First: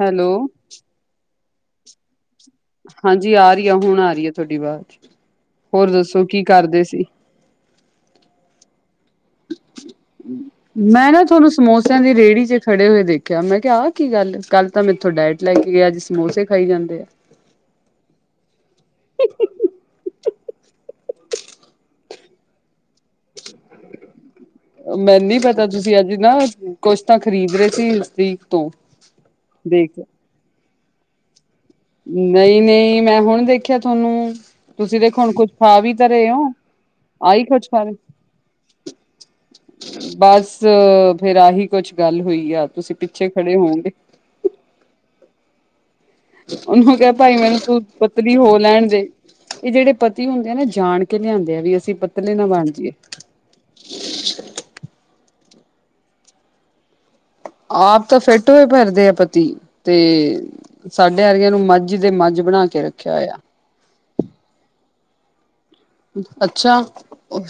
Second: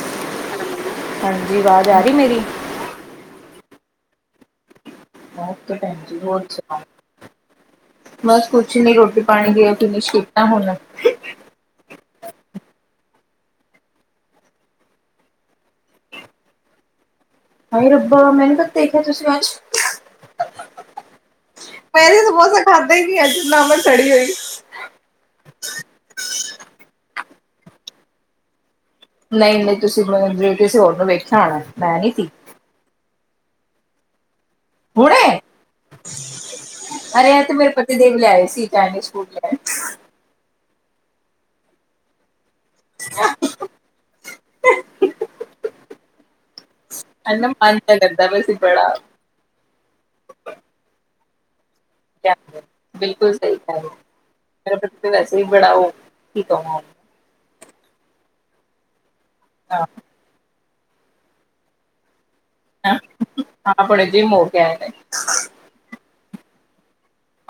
Hello. ਹਾਂਜੀ ਆਵਾਜ਼ ਆ ਰਹੀ ਮੇਰੀ? ਹਾਂਜੀ ਆ ਰਹੀ ਆ ਹੁਣ ਆ ਰਹੀ ਆ ਤੁਹਾਡੀ ਆਵਾਜ਼। ਓਕੇ ਹੋਰ ਭੈਣ ਜੀ ਦੱਸੋ ਕੀ ਸੁਣਾਓ ਕਰਦੇ ਸੀ? ਬਸ ਕੁਛ ਨਹੀਂ ਰੋਟ ਮੈਂ ਨਾ ਤੁਹਾਨੂੰ ਸਮੋਸਿਆਂ ਦੀ ਰੇਹੜੀ ਚ ਖੜੇ ਹੋਏ ਦੇਖ ਮੈਂ ਕਿਹਾ ਆ ਕੀ ਗੱਲ ਕੱਲ ਤਾਂ ਮੇਥੋਂ ਡਾਇਟ ਲੈ ਕੇ ਗਿਆ ਅੱਜ ਸਮੋਸੇ ਖਾਈ ਜਾਂਦੇ ਆ। ਹਾਈ ਰੱਬਾ ਮੈਨੂੰ ਕਿੱਥੇ ਦੇਖਿਆ ਤੁਸੀਂ ਅੱਜ? ਮੈਂ ਨਹੀਂ ਸਮੋਸਾ ਖਾ ਮੈਨੂੰ ਨਹੀਂ ਪਤਾ ਤੁਸੀਂ ਅੱਜ ਨਾ ਕੁਛ ਤਾਂ ਖਰੀਦ ਰਹੇ ਸੀ ਵੀਕ ਤੋਂ ਨਹੀਂ ਨਹੀਂ ਦੇਖ ਤੁਸੀਂ ਮੈਨੂੰ ਜੇ ਕਿਸੇ ਹੋਰ ਨੂੰ ਵੇਖਿਆ ਹੋਣਾ। ਮੈਂ ਨਹੀਂ ਸੀ ਨਹੀਂ-ਨਹੀਂ। ਮੈਂ ਹੁਣ ਦੇਖਿਆ ਤੁਹਾਨੂੰ ਤੁਸੀਂ ਦੇਖੋ ਹੁਣ ਹੁਣੇ ਕੁੱਛ ਖਾ ਵੀ ਘਰੇ ਓ ਅਰੇ ਇ ਤੇ ਮੇਰੇ ਪਤੀ ਦੇਵ ਲੈ ਆਏ ਸੀ [unintelligible] ਬਸ ਫੇਰ ਆਹੀ ਕੁਛ ਗੱਲ ਹੋਈ ਆ ਤੁਸੀਂ ਪਿੱਛੇ ਖੜੇ ਹੋਣਗੇ ਹੱ ਉਹਨੂੰ ਕਿਹਾ ਭਾਈ ਅੰਨਾ ਮੈਨੂੰ ਮਨ ਤੂੰ ਤਾਂ ਕਰਦਾ ਪਤਲੀ ਵੈਸੇ ਹੋ ਲੈਣ ਬੜਾ ਦੇ ਇਹ ਜਿਹੜੇ ਪਤੀ ਹੁੰਦੇ ਆ ਨਾ ਜਾਣ [inaudible] ਨਾ ਬਣ ਜੀਏ। ਬਿਲਕੁਲ ਸਹੀ ਕਿਹਾ ਬੜਾ ਉਹ ਕਿ ਕਵਾ ਆਪ ਤਾਂ ਫਿੱਟ ਹੋਏ ਫਿਰਦੇ ਆ ਤੀ ਹਾਂ ਤੇ ਸਾਡੇ ਵਰਗਿਆਂ ਨੂੰ ਮੱਝ ਦੇ ਮੱਝ ਬਣਾ ਕੇ ਰੱਖਿਆ ਹੋਇਆ। ਆਪਣੇ ਜੀ [unintelligible] ਨੇ ਹਾਂ ਅੱਛਾ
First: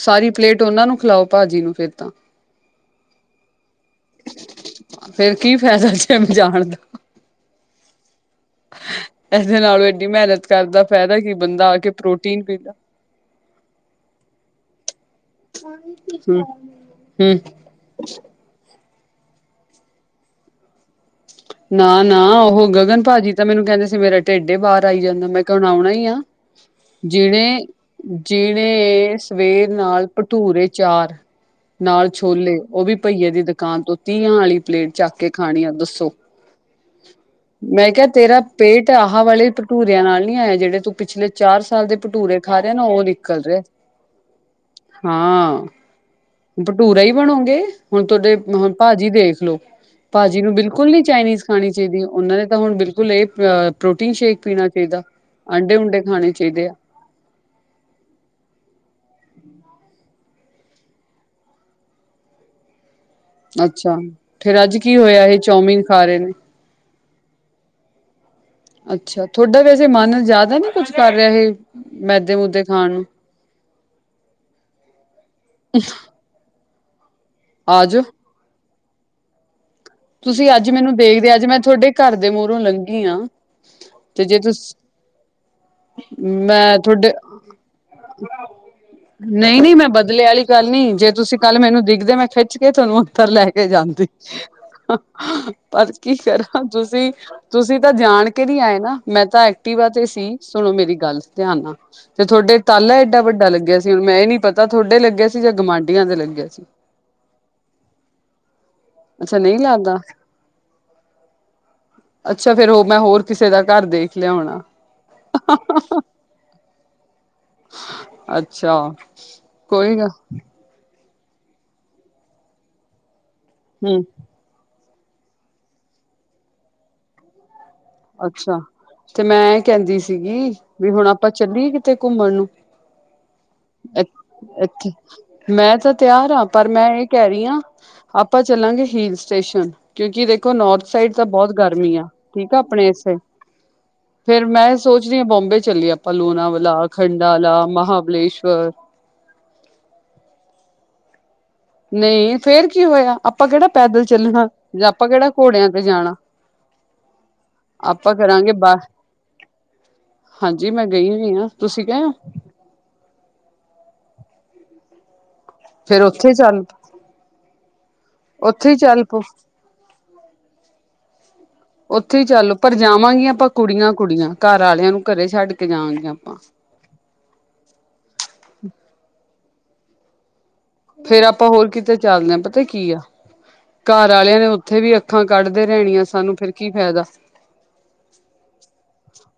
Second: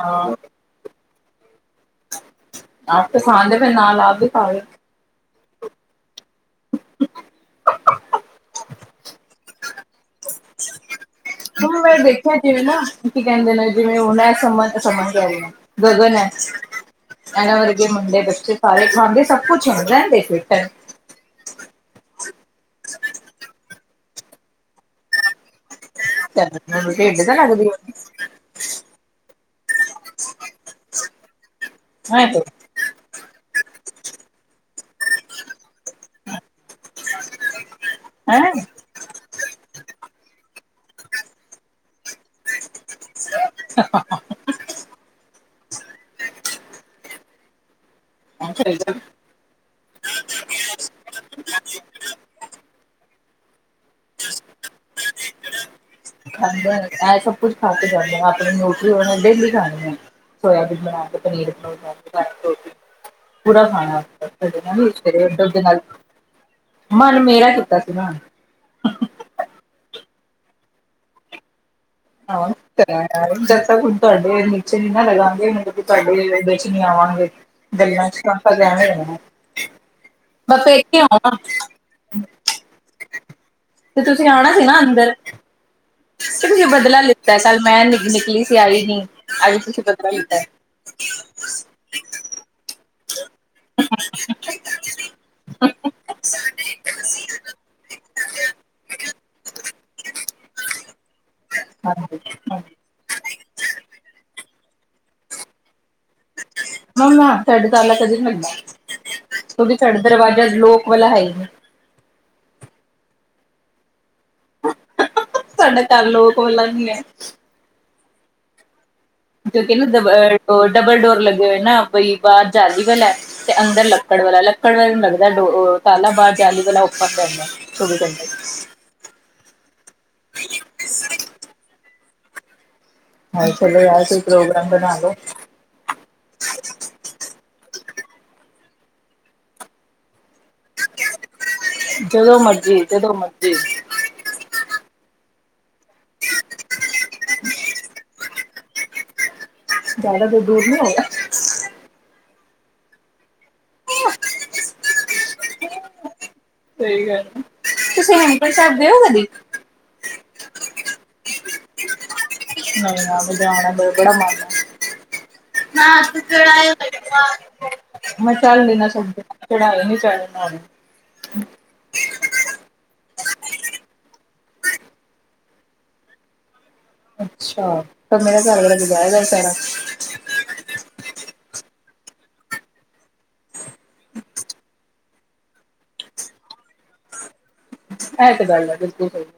ਸਾਰੀ ਪਲੇਟ ਉਹਨਾ ਨੂੰ ਖਿਲਾਓ ਭਾਜੀ ਨੂੰ ਫਿਰ ਤਾਂ ਆਪ ਪਸੰਦ ਨਾਲ ਆ ਵੀ ਖਾਵੇ ਫੇਰ ਕੀ ਫਾਇਦਾ ਜਿਮ ਜਾਣ ਦਾ ਇਹਦੇ ਨਾਲੋਂ ਇਡੀ ਮਿਹਨਤ ਕਰਦਾ ਫਾਇਦਾ ਕੀ ਬੰਦਾ ਆ ਹੁਣ ਕੇ ਮੈਂ ਦੇਖਿਆ ਪ੍ਰੋਟੀਨ ਜਿਵੇਂ ਪੀਂਦਾ ਨਾ ਕੀ ਕਹਿੰਦੇ ਨੇ ਜਿਵੇਂ ਉਹਨਾਂ ਸਮਨ ਗਗਨ ਹੈ ਹੂੰ। ਇਹਨਾਂ ਵਰਗੇ ਮੁੰਡੇ ਬੱਚੇ ਸਾਰੇ ਖਾਂਦੇ ਸਭ ਕੁਛ ਰਹਿੰਦੇ ਫਿੱਟ ਆ ਨਾ ਨਾ ਉਹ ਗਗਨ ਭਾਜੀ ਤਾਂ ਮੈਨੂੰ ਕਹਿੰਦੇ ਸੀ ਮੇਰਾ ਢਿੱਡ ਹੀ ਬਾਹਰ ਆਈ ਜਾਂਦਾ ਮੈਂ ਕਿਹਾ ਹੁਣ ਆਉਣਾ ਹੀ ਆ ਮੈਨੂੰ ਢਿੱਡ ਤਾਂ ਜਿਨੇ ਲੱਗਦੀ ਹੈ ਜਿਨੇ ਸਵੇਰ ਨਾਲ ਭਟੂਰੇ ਚਾਰ ਨਾਲ ਛੋਲੇ ਉਹ ਵੀ ਪਹੀਏ ਦੀ ਨ ਤੋਂ ਤੀਆਂ ਵਾਲੀ ਪਲੇਟ ਚੱਕ ਕੇ ਖਾਣੀ ਆ ਦੱਸੋ ਮੈਂ ਕਿਹਾ ਤੇਰਾ ਹੈਂ ਪੇਟ ਆਹ ਵਾਲੇ ਭਟੂਰਿਆਂ ਨਾਲ ਨੀ ਆਏ ਆ ਜਿਹੜੇ ਤੂੰ ਪਿਛਲੇ ਚਾਰ ਸਾਲ ਦੇ ਭਟੂਰੇ ਖਾ ਰਹੇ ਨਾ ਉਹ ਨਿਕਲ ਰਹੇ ਹਾਂ ਭਟੂਰਾ ਹੀ ਬਣੋਗੇ ਹੁਣ ਤੁਹਾਡੇ ਹੁਣ ਭਾਜੀ ਦੇਖ ਲਓ ਭਾਜੀ ਨੂੰ ਬਿਲਕੁਲ ਨੀ ਚਾਈਨੀਜ਼ ਖਾਣੀ ਚਾਹੀਦੀ ਉਹਨਾਂ ਨੇ ਤਾਂ ਹੁਣ ਬਿਲਕੁਲ ਇਹ ਪ੍ਰੋਟੀਨ ਸ਼ੇਕ ਪੀਣਾ ਚਾਹੀਦਾ ਆਂਡੇ ਆਂਡੇ ਊਡੇ ਖਾਂਦੇ ਇਹ ਸਭ ਕੁੱਝ ਖਾ ਕੇ ਜਾਂਦੇ ਆ ਆਪਣੇ ਨਿਊਟਰੀ ਉਹਨਾਂ ਨੇ ਡੇਲੀ ਸੋਇਬੀਨ ਬਣਾ ਪਨੀਰ ਬਣਾ ਪੂਰਾ ਅੱਛਾ ਖਾਣਾ ਫੇਰ ਅੱਜ ਕੀ ਹੋਇਆ ਸਵੇਰੇ ਇਹ ਦੁੱਧ ਨਾਲ ਚੌਮੀਨ ਖਾ ਰਹੇ ਨੇ ਮਨ ਮੇਰਾ ਕੀਤਾ ਸੀ ਨਾ ੇ ਮਨ ਜ਼ਿਆਦਾ ਨੀ ਕੁੱਛ ਕਰ ਰਿਹਾ ਇਹ ਮੈਦੇ ਹਹ ਮੂਦੇ ਖਾਣ ਨੂੰ ਜਦ ਤ ਹੁਣ ਤੁਹਾਡੇ ਨੀਚੇ ਨੀ ਨਾ ਲਗਾਾਂਗੇ ਮਤਲਬ ਕਿ ਤੁਹਾਡੇ ਨ ਆਵਾਂਗੇ ਆ ਜਾਓ ਗੱਲਾਂ ਚਫ਼ ਲਿਆ [inaudible] [inaudible] ਤੁਸੀਂ ਅੱਜ ਮੈਨੂੰ ਦੇਖਦੇ ਅੱਜ ਮੈਂ ਤੁਹਾਡੇ ਘਰ ਦੇ ਮੂਹਰੋਂ ਲੰਘੀ ਆਾਂ ਤੇ ਤੁਸੀਂ ਆਉਣਾ ਸੀ ਨਾ ਅੰਦਰ ਤੇ ਤੁਸੀਂ ਮੈਂ ਬਦਲਾ ਤੁਹਾਡੇ ਲਿੱਤਾ ਕੱਲ ਮੈਂ ਨ ਨਿਕਲੀ ਸੀ ਆਈ ਨ ਆਈ ਨਹੀਂ ਨਹੀਂ ਤੁਸੀਂ ਮੈਂ ਬਦਲਾ ਬਦਲੇ ਵਾਲੀ ਲਿੱਤਾ ਗੱਲ ਨੀ ਜੇ ਪੱਥਰ ਲੈ ਕੇ ਜਾਂਦੀ ਪਰ ਕੀ ਕਰਾਂ ਤੁਸੀਂ ਤੁਸੀਂ ਤਾਂ ਜਾਣ ਕੇ ਨੀ ਆਏ ਨਾ ਮੈਂ ਤਾਂ ਐਕਟਿਵਾ ਤੇ ਸੀ ਸੁਣੋ ਮੇਰੀ ਗੱਲ ਧਿਆਨ ਆ ਹਾਂਜੀ ਤੇ ਤੁਹਾਡੇ ਹਾਂਜੀ ਤਾਲਾ ਏਡਾ ਵੱਡਾ ਲੱਗਿਆ ਸੀ ਹੁਣ ਮੈਂ ਨੀ ਪਤਾ ਤਾਂ ਤੁਹਾਡੇ ਲੱਗੇ ਸੀ ਜਾਂ ਗੁਾਂਢੀਆਂ ਦੇ ਲੱਗੇ [inaudible] ਦਰਵਾਜ਼ਾ ਅੱਛਾ ਨਹੀਂ ਲੱਗਦਾ ਲੋਕ ਵਾਲਾ ਹੈ ਹੀ ਨਹੀਂ ਫੇਿਰ ਉਹ ਮੈਂ ਹੋਰ ਕਿਸੇ ਦਾ ਘਰ ਦੇ ਸਾਡਾ ਘਰ ਲੋਕ ਵਾਲਾ ਨਹੀਂ ਹੈ ਅੱਛਾ ਜੋ ਨਾ ਕੋਈ ਗੱਲ ਡਬਲ ਡੋਰ ਡਬਲ ਡੋਰ ਲੱਗੇ ਹੋਏ ਨਾ ਬਈ ਬਾਹਰ ਜਾਦੀ ਵ ਲੈ ਤੇ ਅੰਦਰ ਹੂੰ ਲੱਕੜ ਵਾਲਾ ਲੱਕੜ ਵਾਲ ਲੱਗਦਾ ਡੋ ਕਾਲਾ ਬਾਰ ਜਾਲਲੀ ਵਾਲਾ ਉੱਪਰ ਪੈਂਦਾ ਅੱਛਾ ਤੇ ਮੈਂ ਇਹ ਕਹਿੰਦੀ ਸੀਗੀ ਵੀ ਹੁਣ ਆਪਾਂ ਚੱਲੀ ਕਿਤੇ ਘੁੰਮਣ ਨੂੰ ਹਾਂ ਚਲੋ ਯਾਰ ਅੱ ਕੋਈ ਪ੍ਰੋਗਰਾਮ ਅੱਛਾ ਬਣਾ ਲੋ। ਮੈਂ ਤਾਂ ਤਿਆਰ ਹਾਂ ਪਰ ਮੈਂ ਇਹ ਕਹਿ ਰਹੀ ਹਾਂ ਆਪਾਂ ਚੱਲਾਂਗੇ ਹਲ ਸਟੇਸ਼ਨ ਕਿਉਂਕਿ ਦੇਖੋ ਨੋੌਰਥ ਸਾਈਡ ਤਾਂ ਬਹੁਤ ਗਰਮੀ ਆ ਜਦੋਂ ਠੀਕ ਮਰਜੀ ਆਪਣੇ ਜਦੋਂ ਇਸੇ ਮਰਜੀ ਫੇਰ ਮੈਂ ਸੋਚ ਰਹੀ ਹਾਂ ਬੋਬੇ ਚ ਚੱਲੀਏ ਆਪਾਂ ਲੂਣਾਵਾਲਾ ਖੰਡਾ ਮਹਾਬਲੇਸ਼ਵਰ ਜ਼ਿਆਦਾ ਦੇ ਦੂਰ ਨਹੀਂ ਹੋ ਨਹੀਂ ਫੇਰ ਕੀ ਹੋਇਆ ਆਪਾਂ ਕਿਹੜਾ ਪੈਦਲ ਚੱਲਣਾ ਜਾਂ ਆਪਾਂ ਕਿਹੜਾ ਘੋੜਿਆਂ ਤੇ ਜਾਣਾ ਸਹੀ ਗੱਲ ਹੈ ਆਪਾਂ ਤੁਸੀਂ ਕਰਾਂਗੇ ਹੈਮਕੁੰਟ ਬਾਹ ਸਾਹਿਬ ਗਏ ਹੋ ਕਦੀ ਹਾਂਜੀ ਮੈਂ ਗਈ ਹੋਈ ਹਾਂ ਤੁਸੀਂ ਗਏ ਹੋ ਨਹੀਂ ਨਾ ਮ ਜਾਨਾਂ ਜ ਬੜਾ ਮਨ ਆ ਫੇਰ [inaudible] ਉੱਥੇ ਚੱਲ ਉੱਥੇ ਹੀ ਚੱਲ ਪਓ ਉੱਥੇ ਹੀ ਚੱਲ ਪਰ ਜਾਵਾਂਗੀਆਂ ਆਪਾਂ ਕੁੜੀਆਂ ਕੁੜੀਆਂ ਘਰ ਵਾਲਿਆਂ ਨੂੰ ਘਰੇ ਛੱਡ ਕੇ ਜਾਣਗੇ ਆਪਾਂ ਅੱਛਾ ਪਰ ਮੇਰਾ ਘਰ ਵਾਲਾ ਜਾਏਗਾ ਪੇਨਾ ਫੇਰ ਆਪ ਆਪਾਂ ਹੋਰ ਕਿਤੇ ਚੱਲਦੇ ਹ ਪਤਾ ਕੀ ਆ ਘਰ ਆਲਿਆਂ ਨੇ ਉੱਥੇ ਵੀ ਅੱਖਾਂ ਕੱਢਦੇ ਰਹਿਣੀਆਂ ਸਾਨੂੰ ਫਿਰ ਕੀ ਫਾਇਦਾ ਇਹ ਤੇ ਗੱਲ ਹੈ ਬਿਲਕੁਲ ਸਹੀ ਗੱਲ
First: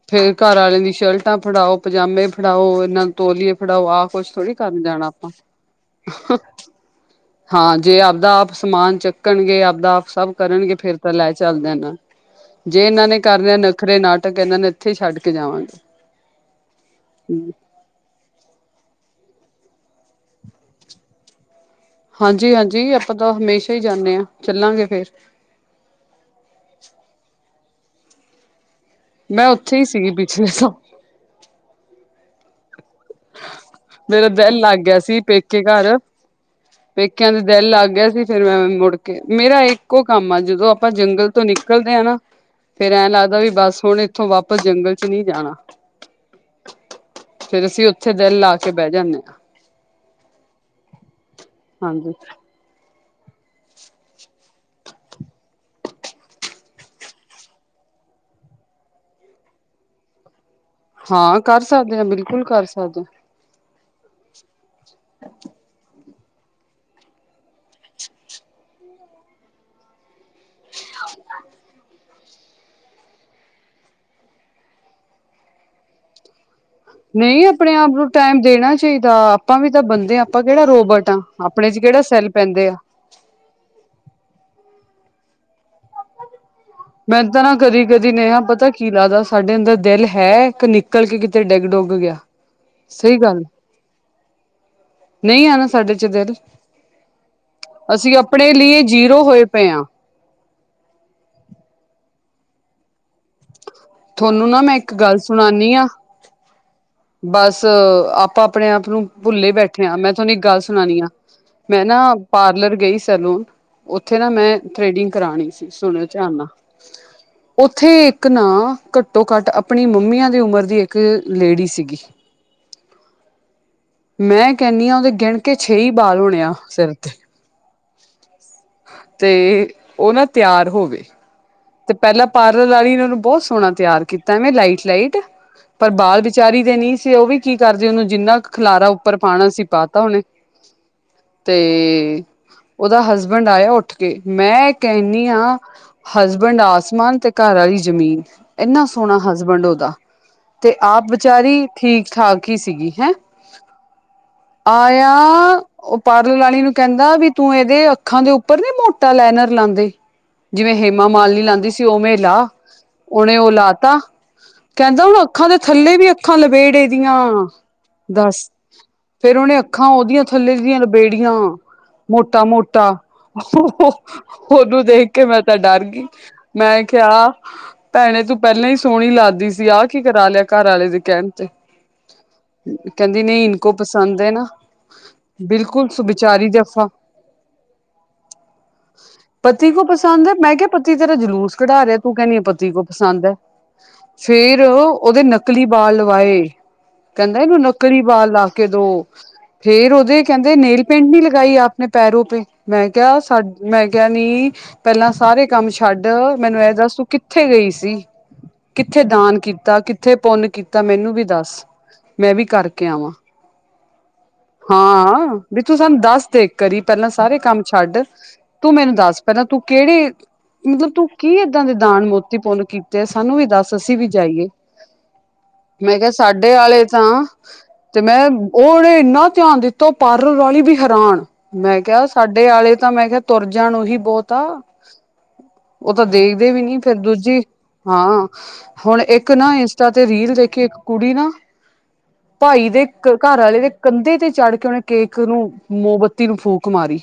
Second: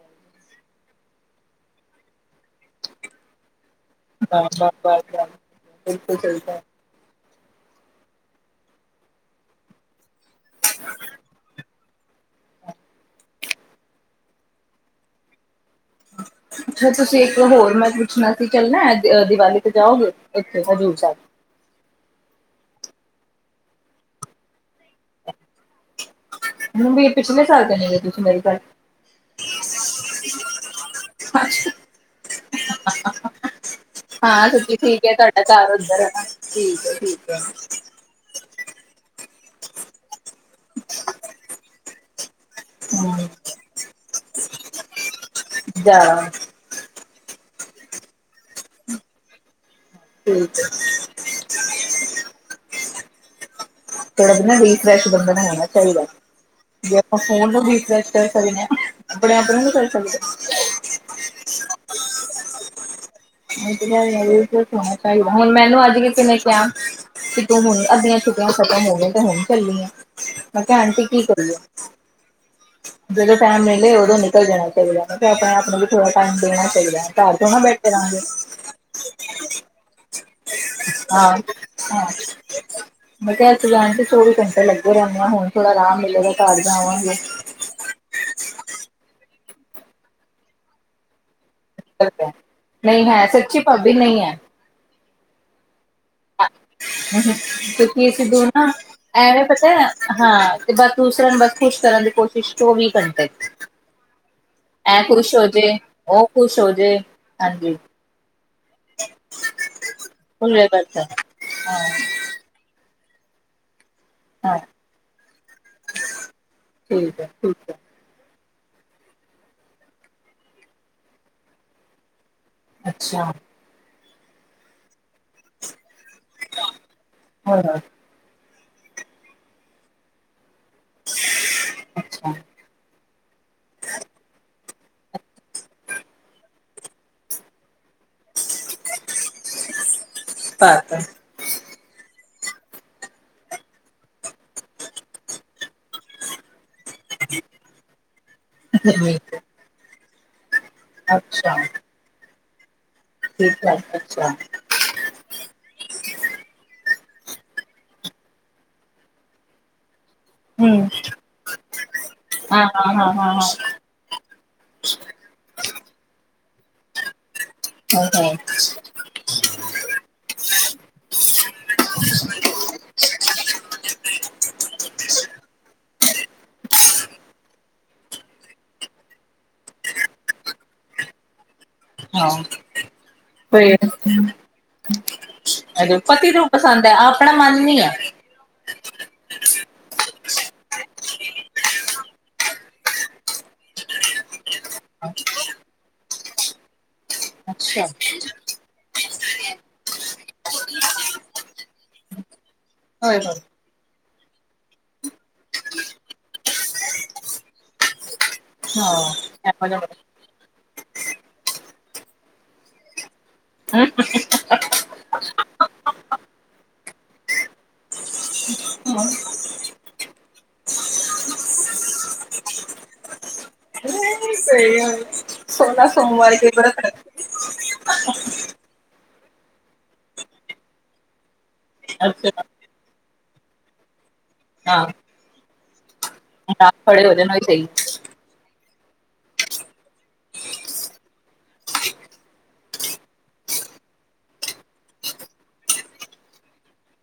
ਸ਼ਲਟਾਂ ਫੜਾਓ ਪਜਾਮੇ ਫੜਾਓ ਇਹਨਾਂ ਤੋਲੀਏ ਆਹ ਕੁਸ਼ ਥੋੜੀ ਕਰਨ ਜਾਣਾ ਆਪਾਂ ਕਾ ਹਾਂ ਜੇ ਆਪਦਾ ਆਪ ਸਮਾਨ ਚੱਕਣਗੇ ਆਪਦਾ ਆਪ ਸਭ ਕਰਨਗੇ ਫੇਰ ਤਾਂ ਲੈ ਚੱਲ ਜਾਣਾ ਜੇ ਇਹਨਾਂ ਨੇ ਕਰਨ ਨਖਰੇ ਨਾਟਕ ਇਹਨਾਂ ਨੇ ਇੱਥੇ ਹੀ ਛੱਡ ਕੇ ਜਾਵਾਂਗੇ ਅੱਛਾ ਤੁਸੀਂ ਇੱਕ ਹੋਰ ਮੈਂ ਪੁੱਛਣਾ ਸੀ ਚੱਲਣਾ ਦੀਵਾਲੀ ਜਾਓਗੇ ਇੱਥੇ ਹਜ਼ੂਰ ਸਾਹਿ ਹਾਂਜੀ ਹਾਂਜੀ ਆਪਾਂ ਤਾਂ ਹਮੇਸ਼ਾ ਹੀ ਜਾਂਦੇ ਹਾਂ ਚੱਲਾਂਗੇ ਫੇਰ ਹੁਣ ਵੀ ਪਿਛਲੇ ਦੇ ਤੁਸੀਂ ਮੇਰੀ ਗੱਲ ਮੈਂ ਉੱਥੇ ਹੀ ਸੀਗੀ ਪਿਛਲੇ ਤੋਂ [inaudible] ਮੇਰਾ ਹਾਂ ਦਿਲ ਸੱਚੀ ਲੱਗ ਗਿਆ ਠੀਕ ਹੈ ਸੀ ਤੁਹਾਡਾ ਪੇਕੇ ਘਰ ਉੱਧਰ ਹੈ ਨਾ ਠੀਕ ਹੈ ਠੀਕ ਪੇਕਿਆਂ ਹੈ। ਦੇ ਦਿਲ ਲੱਗ ਗਿਆ ਸੀ ਫੇਿਰ ਮੈਂ ਮੁੜ ਕੇ ਮੇਰਾ ਇੱਕੋ ਕੰਮ ਆ ਜਦੋਂ ਆਪਾਂ ਜੰਗਲ ਤੋਂ ਨਿਕਲਦੇ ਹਾਂ ਨਾ ਫੇਰ ਐਂ ਲੱਗਦਾ ਵੀ ਬਸ ਹੁਣ ਇੱਥੋਂ ਵਾਪ ਵਾਪਸ ਜੰਗਲ ਚ ਨਹੀਂ ਜਾਣਾ ਫਿਰ ਅਸੀ ਇੱਥੇ ਦਿਲ ਲਾ ਕੇ ਬਹਿ ਜਾਂਦੇ ਆ ਠੀਕ ਹਾਂਜੀ ਧੋੜਾ ਨਾ ਰਿਫਰੈਸ਼ ਬੰਦੇ ਨੂ ਹੋਨਾ ਚਾਹੀਦਾ ਹੈ, ਜੇ ਆਪਾ ਫੋਨ ਨੂ ਰਿਫਰੈਸ਼ ਕਰ ਸਕਦੇ ਹਾ, ਆਪਣੇ ਆਪ ਨੂੰ ਨੀ ਕਰ ਸਕਦੇ ਹਾਂ ਕਰ ਸਕਦੇ ਹ ਬਿਲਕੁਲ ਕਰ ਸਕਦੇ ਹੋ [inaudible] ਹੋਣਾ ਚਾਹੀਦਾ ਹੁਣ ਮੈਨੂੰ ਅੱਜ ਕਿਨੇ ਕਿਹਾ ਕਿ ਤੂ ਹੁਣ ਅੱਧੀਆਂ ਛੁਗੀਆਂ ਖ਼ਤਮ ਹੋ ਗ ਤਾਂ ਹੁਣ ਚੱਲੀ ਆ ਮੈ ਕਿਹਾ ਆਂਟੀ ਕੀ ਕਰੀਐ। ਜਦੋਂ ਟਾਈਮ ਮਿਲੇ ਉਦੋਂ ਨਿਕਲ ਜਾਣਾ ਚਾਹੀਦਾ ਪਤਾ ਹੇ, ਆਪਣੇ ਆਪ ਨੂੰ ਵੀ ਥੋੜਾ ਟਾਈਮ ਦੇਣਾ। ਚਾਹਿਦਾ ਹੇ, ਘਰ ਨਹੀਂ ਧੋਣੀ ਆਪਣੇ ਆਪ ਬੈਠੇ ਨੂੰ ਰਾਂਗੇ, ਟਾਈਮ ਦੇਣਾ ਚਾਹੀਦਾ ਆਪਾਂ ਵੀ ਤਾਂ ਬੰਦੇ ਹਾਂ ਆਪਾਂ ਕਿਹੜਾ ਰੋਬਟ ਹਾਂ, ਆਪਣੇ ਚ ਕਿਹੜਾ ਸੈੱਲ ਪੈਂਦੇ ਆ ਮੈਂ ਕਿਹਾ ਇੰਤਜਾਰ ਤੇ ਚੌਵੀ ਘੰਟੇ ਲੱਗੇ। ਹੁਣ ਥੋੜਾ ਆਰਾਮ ਮਿਲੇਗਾ। ਘਰ ਜਾਵਾਂਗੇ। ਕਦੀ-ਕਦੀ, ਨੇਹਾ ਪਤਾ ਕੀ ਲੱਗਦਾ ਸਾਡੇ ਅੰਦਰ ਦਿਲ ਹੈ ਕੇ ਨਿਕਲ ਗ ਨਹੀਂ ਹੈ ਗੱਲ ਸੱਚੀ ਭਾਬੀ ਨਹੀਂ ਹੈ। ਨਹੀਂ ਆ ਨਾ, ਸਾਡੇ ਚ ਦਿਲ ਕਿਉਂਕਿ ਅਸੀਂ ਦੋ ਆਪਣੇ ਨਾ ਲਈ ਜੀਰੋ ਐਵੇਂ ਹੋਏ ਪਤਾ ਪਏ ਹਾਂ ਹਾਂ ਤੇ ਬਸ ਦੂਸਰਿਆਂ ਨੂੰ ਬਸ ਖੁਸ਼ ਕਰਨ ਦੇ ਕੋਸ਼ਿਸ਼ ਚੌਵੀ ਘੰਟੇ ਤੁਹਾਨੂੰ ਨਾ ਮੈਂ ਇੱਕ ਐ ਗੱਲ ਖੁਸ਼ ਹੋ ਸੁਣਾਨੀ ਜੇ ਆਂ। ਉਹ ਖੁਸ਼ ਹੋ ਜੇ ਬਸ ਹਾਂਜੀ ਆਪਾਂ ਆਪਣੇ ਆਪ ਨੂੰ ਭੁੱਲੇ ਬੈਠੇ ਹਾਂ ਮੈਂ ਤੁਹਾਨੂੰ ਇੱਕ ਗੱਲ ਖੁੱਲੇ ਸੁਣਾਨੀ ਆ ਬਰਤਨ ਹਾਂ ਮੈਂ ਨਾ ਪਾਰਲਰ ਗਈ। ਚਲੋ। ਉੱਥੇ ਨਾ ਮੈਂ ਹਾਂ ਥ੍ਰਡਿੰਗ ਕਰਾਣੀ ਸੀ ਸੁਣੋ ਧਿਆਨ ਨਾਲ ਠੀਕ ਹੈ ਠੀਕ ਹੈ ਉੱਥੇ ਨ ਘੱਟੋ ਘੱਟ ਆਪਣੀ ਮੰਮੀਆਂ ਦੀ ਉਮਰ ਦੀ ਇੱਕ ਲੇਡੀ ਸੀਗੀ। [unintelligible] ਅੱਛਾ। ਮੈਂ ਕਹਿੰਦੀ ਹਾਂ ਉਹਦੇ ਗਿਣਕੇ ਛੇ ਬਾਲ ਹੋਣੇ ਆ ਸਿਰ ਤੇ। ਹੋਰ ਤੇ ਉਹ ਨਾ ਤਿਆਰ ਹੋਵੇ। ਤੇ ਪਹਿਲਾਂ ਅੱਛਾ ਪਾਰਲਰ ਵਾਲੀ ਇਹਨਾਂ ਨੂੰ ਬਹੁਤ ਸੋਹਣਾ ਤਿਆਰ ਕੀਤਾ ਐਵੇਂ ਲਾਈਟ ਲਾਈਟ ਪਰ ਬਾਲ ਵਿਚਾਰੀ ਤੇ ਨਹੀਂ ਸੀ ਉਹ ਵੀ ਕੀ ਕਰਦੇ ਉਹਨੂੰ ਜਿੰਨਾ ਖਲਾਰਾ ਉੱਪਰ ਪਾਣਾ ਸੀਸੀ ਪਾ ਤਾ ਉਹਨੇ ਪਾਤਾ ਤੇ ਉਹਦਾ ਹਸਬੈਂਡ ਆਇਆ ਉੱਠ ਕੇ ਮੈਂ ਕਹਿੰਨੀ ਹਾਂ। ਹਸਬੈਂਡ ਆਸਮਾਨ ਤੇ ਘਰ ਵਾਲੀ ਜ਼ਮੀਨ ਇੰਨਾ ਸੋਹਣਾ ਹਸਬੈਂਡ ਉਹਦਾ। ਤੇ ਆਪ ਅੱਛਾ ਵਿਚਾਰੀ ਠੀਕ-ਠਾਕ। ਈ ਸੀਗੀ। ਹੈਂ ਠੀਕ ਹੈ ਅੱਛਾ ਆਇਆ। ਉਹ ਪਾਰਲ ਵਾਲੀ ਨੂੰ ਕਹਿੰਦਾ ਵੀ ਤੂੰ ਇਹਦੇ ਅੱਖਾਂ ਦੇ ਉੱਪਰ ਨੀ ਮੋਟਾ ਲੈਨਰ ਲਾਦੇ। ਜਿਵੇਂ ਹਮ ਹ ਹੇਮਾਮਾਲਨੀ ਲਾਦੀ ਸੀ ਉਮੇ ਲਾ ਹਾਂ ਹਾਂ ਹਾਂ ਉਹ ਓਨੇ ਹਾਂ ਉਹ ਲਾਤਾ ਕਹਿੰਦਾ ਹੁਣ ਅੱਖਾਂ ਦੇ ਥੱਲੇ ਵੀ ਅੱਖਾਂ ਲਬੇੜੇ ਐਦੀਆਂ। [unintelligible] ਫ਼ੇਰ ਉਹਨੇ ਅੱਖਾਂ ਉਹਦੀਆਂ ਥੱਲੇ ਦੀਆਂ ਲਬੇੜੀਆਂ ਮੋਟਾ ਮੋਟਾ ਉਹਨੂੰ ਦੇਖ ਕੇ ਮੈਂ ਤਾਂ ਡਰ ਗੀ। ਮੈਂ ਕਿਹਾ ਭੈਣੇ ਤੂੰ ਪਹਿਲਾਂ ਹੀ ਸੋਹਣੀ ਲੱਗਦੀ ਸੀ ਆਹ ਕੀ ਕਰਾ ਲਿਆ ਘਰ ਆਲੇ ਦੇ ਕਹਿਣ ਤੇ। ਹਾਂ ਕਹਿੰਦੀ ਨਹੀਂ ਇਨਕੋ ਪਸੰਦ ਹੈ ਨਾ ਬਿਲਕੁਲ [unintelligible] ਪਤੀ ਨੂੰ ਸੁਬਿਚਾਰੀ ਜੱਫਾ ਪਸੰਦ ਹੈ ਆਪਣਾ ਮਨ ਨੀ ਹੈ ਪਤੀ ਕੋ ਪਸੰਦ ਹੈ ਮੈਂ ਕਿਹਾ ਪਤੀ ਤੇਰਾ ਜਲੂਸ ਕਢਾ ਰਿਹਾ ਤੂੰ ਕਹਣੀ ਹੈ ਪਤੀ ਕੋ ਪਸੰਦ ਹੈ ਫੇਰ ਉਹਦੇ ਨਕਲੀ ਬਾਲ ਲਵਾਏ ਕਹਿੰਦਾ ਇਹਨੂੰ ਅੱਛਾ ਨੱਕਲੀ ਬਾਲ ਲਾ ਕੇ ਦੋ। ਫੇਰ ਉਹਦੇ ਕਹਿੰਦੇ ਨੇਲ ਪੇਂਟ ਨੀ ਲਗਾਈ ਆਪ ਨੇ ਪੈਰੋ ਪੇ। ਮੈਂ ਕਿਹਾ ਹੋਏ ਹੋਏ [unintelligible] ਮੈਂ ਕਿਹਾ [unintelligible] ਪਹਿਲਾਂ ਸਾਰੇ ਕੰਮ ਛੱਡ ਮੈਨੂੰ ਇਹ ਦੱਸ ਤੂੰ ਕਿੱਥੇ ਗਈ ਸੀ। ਹਾਂ ਕਿੱਥੇ ਦਾਨ ਇਹੋ ਕੀਤਾ ਜਿਹਾ ਕਿੱਥੇ ਪੁੰਨ ਕੀਤਾ ਮੈਨੂੰ ਵੀ ਦੱਸ ਮੈਂ ਵੀ ਕਰਕੇ ਆਵਾਂ। ਹਾਂ [unintelligible] ਵੀ ਤੂੰ ਸਾਨੂੰ ਦੱਸ ਦੇ ਏਕ ਵਾਰੀ ਕਰੀ ਪਹਿਲਾਂ ਸਾਰੇ ਕੰਮ ਛੱਡ ਤੂੰ ਮੈਨੂੰ ਦੱਸ ਪਹਿਲਾਂ ਤੂੰ ਕੇਹੜੇ ਮਤਲਬ ਤੂੰ ਕੀ ਏਦਾਂ ਦੇ ਦਾਨ ਮੋਤੀ ਪੁੰਨ ਕੀਤੇ ਸਾਨੂੰ ਵੀ ਦੱਸ ਅਸੀਂ ਵੀ ਜਾਈਏ ਸਹੀ ਸੋਲਾਂ ਮੈਂ ਕਿਹਾ ਸੋਮਵਾਰ ਕੇ ਸਾਡੇ ਵਰਤ ਆਲੇ ਰੱਖਦੇ ਤਾਂ ਤੇ ਮੈਂ [unintelligible] ਇੰਨਾ ਧਿਆਨ ਦਿੱਤਾ ਓਹ ਪਾਰਲਰ ਵਾਲੀ ਵੀ ਹੈਰਾਨ। ਮੈਂ ਕਿਹਾ ਅੱਛਾ ਸਾਡੇ ਆਲੇ ਤਾਂ ਮੈਂ ਕਿਹਾ ਤੁਰ ਜਾਣ ਓਹੀ ਬਹੁਤ। ਹਾਂ [unintelligible] ਤਾਂ ਵੇਖਦੇ ਵੀ ਨਾਲ ਨੀ ਫੇਰ ਖੜੇ ਹੋ ਜਾਣ ਉਹੀ ਦੂਜੀ ਸਹੀ ਹਾਂ। ਹੁਣ ਇੱਕ ਨਾ ਇੰਸਟਾ ਤੇ ਰੀਲ ਵੇਖੀ ਇੱਕ ਕੁੜੀ ਨਾ ਭਾਈ ਦੇ ਘਰ ਵਾਲੇ ਦੇ ਕੰਧੇ ਤੇ ਚੜ੍ਹ ਕੇ ਉਹਨੇ ਕੇਕ ਨੂੰ ਮੋਮਬੱਤੀ ਨੂੰ ਫੂਕ ਮਾਰੀ।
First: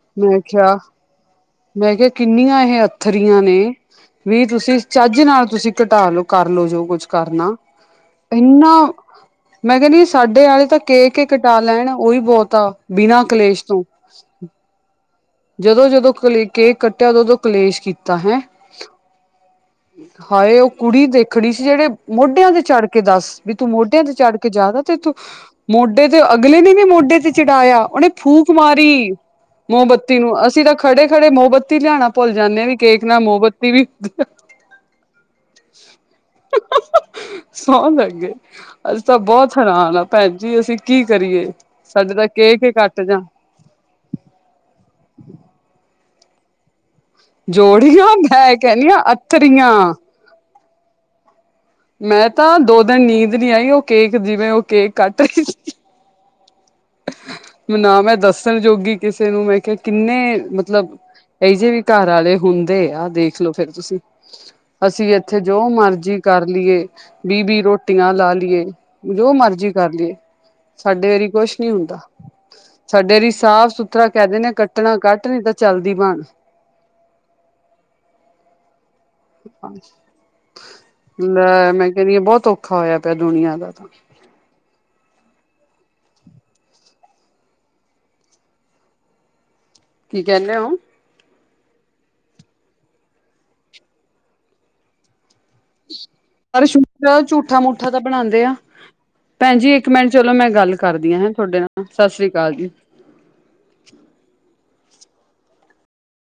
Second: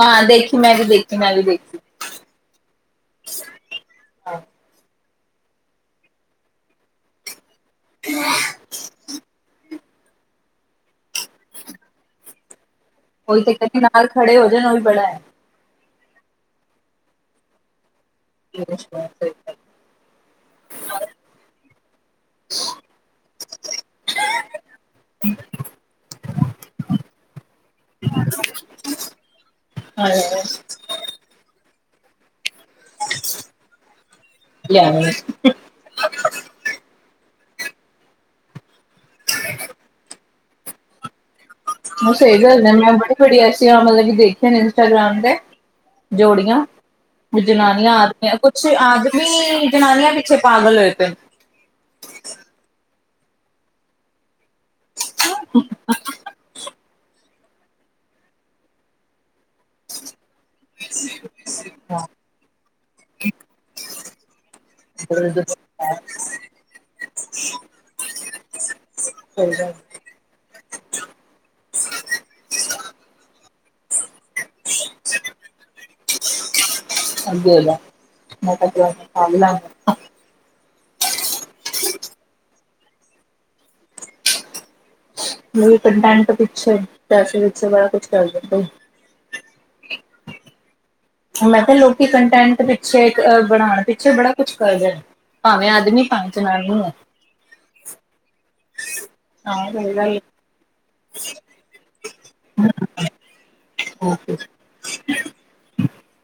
ਹਾਂ ਦੇਖ ਮੈਂ ਵੀ ਦੇਖੀ ਮੈਂ ਵੀ ਦੇਖੀ। ਇੰਨੀਆਂ ਇਹ ਅੱਥਰੀਆਂ ਨੇ ਵੀ ਤੁਸੀਂ ਚੱਜ ਨਾਲ ਤੁਸੀਂ ਘਟਾ ਲੋੋ ਕਰ ਲੋ ਜੋ ਕੁੱਝ ਕਰਨਾ ਇੰਨਾ ਮੈਂ ਕਹਣੀ ਆ ਸਾਡੇ ਆਲੇ ਤਾਂ ਕੇਕ ਈ ਕਟਾ ਲੈਣ ਉਹੀ ਬਹੁਤਾ ਆ। ਬਿਨਾਂ ਉਹੀ ਤੇ ਕਲੇਸ਼ ਕਦੇ ਤੋਂ ਨਾਲ ਖੜੇ ਹੋ ਜਾਣ ਉ ਵੀ ਬੜਾ ਹੈ। ਜਦੋਂ ਜਦੋਂ ਕਲੇ ਕੇਕ ਕੱਟਿਆ ਉਦੋਂ ਉਦੋਂ ਕਲੇਸ਼ ਕੀਤਾ। ਤਾ ਹੈਂ ਹਾਏ ਉਹ ਕੁੜੀ ਦੇਖਣੀ ਸੀ ਜਿਹੜੇ ਮੋਢਿਆਂ ਤੇ ਚੜ੍ਹ ਕੇ ਦੱਸ ਵੀ ਤੂੰ ਮੋਢਿਆਂ ਤੇ ਚੜ ਕੇ ਜਾਦਾ ਤੇ ਤੂੰ ਮੋਢੇ ਤੇ ਅਗਲੇ ਨੇ ਵੀ ਮੋਢੇ ਤੇ ਚੜਾਇਆ ਉਹਨੇ ਫੂਕ ਮਾਰੀ ਮੋਮਬੱਤੀ [unintelligible] ਅਸੀਂ ਤਾਂ ਖੜੇ ਖੜੇ ਮੋਮਬੱਤੀ ਲਿਆਣਾ ਭੁੱਲ ਜਾਣੇ ਆ ਵੀ ਕੇਕ ਨਾਲ ਮੋਮਬੱਤੀ ਵੀ [unintelligible] ਸੌਂ ਲੱਗੇ ਅਸੀ ਤਾਂ ਬਹੁਤ ਹੈਰਾਨ ਆ ਭੈਣ ਜੀ ਅਸੀਂ ਕੀ ਕਰੀਏ। ਹ ਸਾਡੇ ਤਾਂ ਸਹੀ ਕੇਕ ਗੱਲ ਹੀ ਹੈ ਮੈਂ ਕੱਟ ਬੜੀ ਜਾ ਬੜੀ ਐਸੀਆਂ ਮਤਲਬ ਕਿ ਦੇਖੇ ਨੇ [unintelligible] [unintelligible] ਜੋੜੀਆਂ। ਜਨਾਨੀਆਂ ਜੋੜੀਆਂ ਆਦਮੀਆਂ ਮੈਂ ਕੁਛ ਕਹਿੰਦੀ ਹਾਂ ਆਦਮੀ ਅੱਥਰੀਆਂ ਜਨਾਨੀਆਂ ਪਿੱਛੇ ਪਾਗਲ ਹੋਏ ਪਏ ਮੈਂ ਤਾਂ ਦੋ ਦਿਨ ਨੀਂਦ ਨੀ ਆਈ ਉਹ ਕੇਕ ਜਿਵੇਂ ਉਹ ਕੇਕੇ ਕੱਟ ਰਹੇ ਸੀ। ਨਾ ਮੈਂ ਦੱਸਣ ਜੋਗੀ ਕਿਸੇ ਨੂੰ ਮੈਂ ਕਿ ਕਿੰਨੇ ਮਤਲਬ ਇਹ ਜਿਹੇ ਵੀ ਘਰ ਆਲੇ ਵੀ ਹੁੰਦੇ ਆ ਦੇਖਲੋ ਫੇਰ ਤੁਸੀਂ। [unintelligible] ਅਸੀਂ ਇੱਥੇ ਜੋ ਮਰਜ਼ੀ ਕਰ ਲਈਏ ਵੀਹ ਵੀਹ ਰੋਟੀਆਂ ਲਾ ਲਈਏ। [unintelligible] ਜੋ ਮਰਜੀ ਕਰ ਲਈਏ ਸਾਡੇ ਵਾਰੀ ਕੁਛ ਨਹੀਂ ਹੁੰਦਾ ਸਾਡੇ ਲਈ ਸਾਫ ਸੁਥਰਾ ਕਹਿ ਦਿੰਦੇ ਕੱਟਣਾ ਕੱਟ ਨਹੀਂ ਤਾਂ ਚਲਦੀ ਬਣ [unintelligible] [unintelligible] ਲੈ ਮੈਂ ਕਹਿਣੀ ਆ ਬਹੁਤ ਔਖਾ ਹੋਇਆ ਪਿਆ ਦੁਨੀਆਂ ਦਾ ਤਾਂ। ਕੰਟੈਂਟ ਤੋਂ ਪਿੱਛੇ ਪੈਸੇ ਪਿੱਛੇ ਬੜਾ ਕੁਛ ਕਰ ਦਿੰਦੇ ਕੀ ਕਹਿੰਨੇ ਓ ਮੈਂ ਕਿਹਾ ਲੋਕੀ ਕੰਟੈਂਟ ਪਿੱਛੇ ਬਣਾਉਣ ਪਿੱਛੇ ਬੜਾ ਕੁਛ ਕਰ ਜਾਣ ਪਰ ਝੂਠਾ ਮੂਠਾ ਤਾਂ ਬਣਾਂਦੇ ਆ ਭੈਣ ਹਾਂ ਜੀ ਇੱਕ ਸਹੀ ਮਿੰਟ ਗੱਲ ਚਲੋ ਮੈਂ ਗੱਲ ਕਰਦੀਆਂ ਹੈ ਤੁਹਾਡੇ ਨਾਲ ਸਤਿ ਸ੍ਰੀ ਅਕਾਲ ਜੀ। [unintelligible]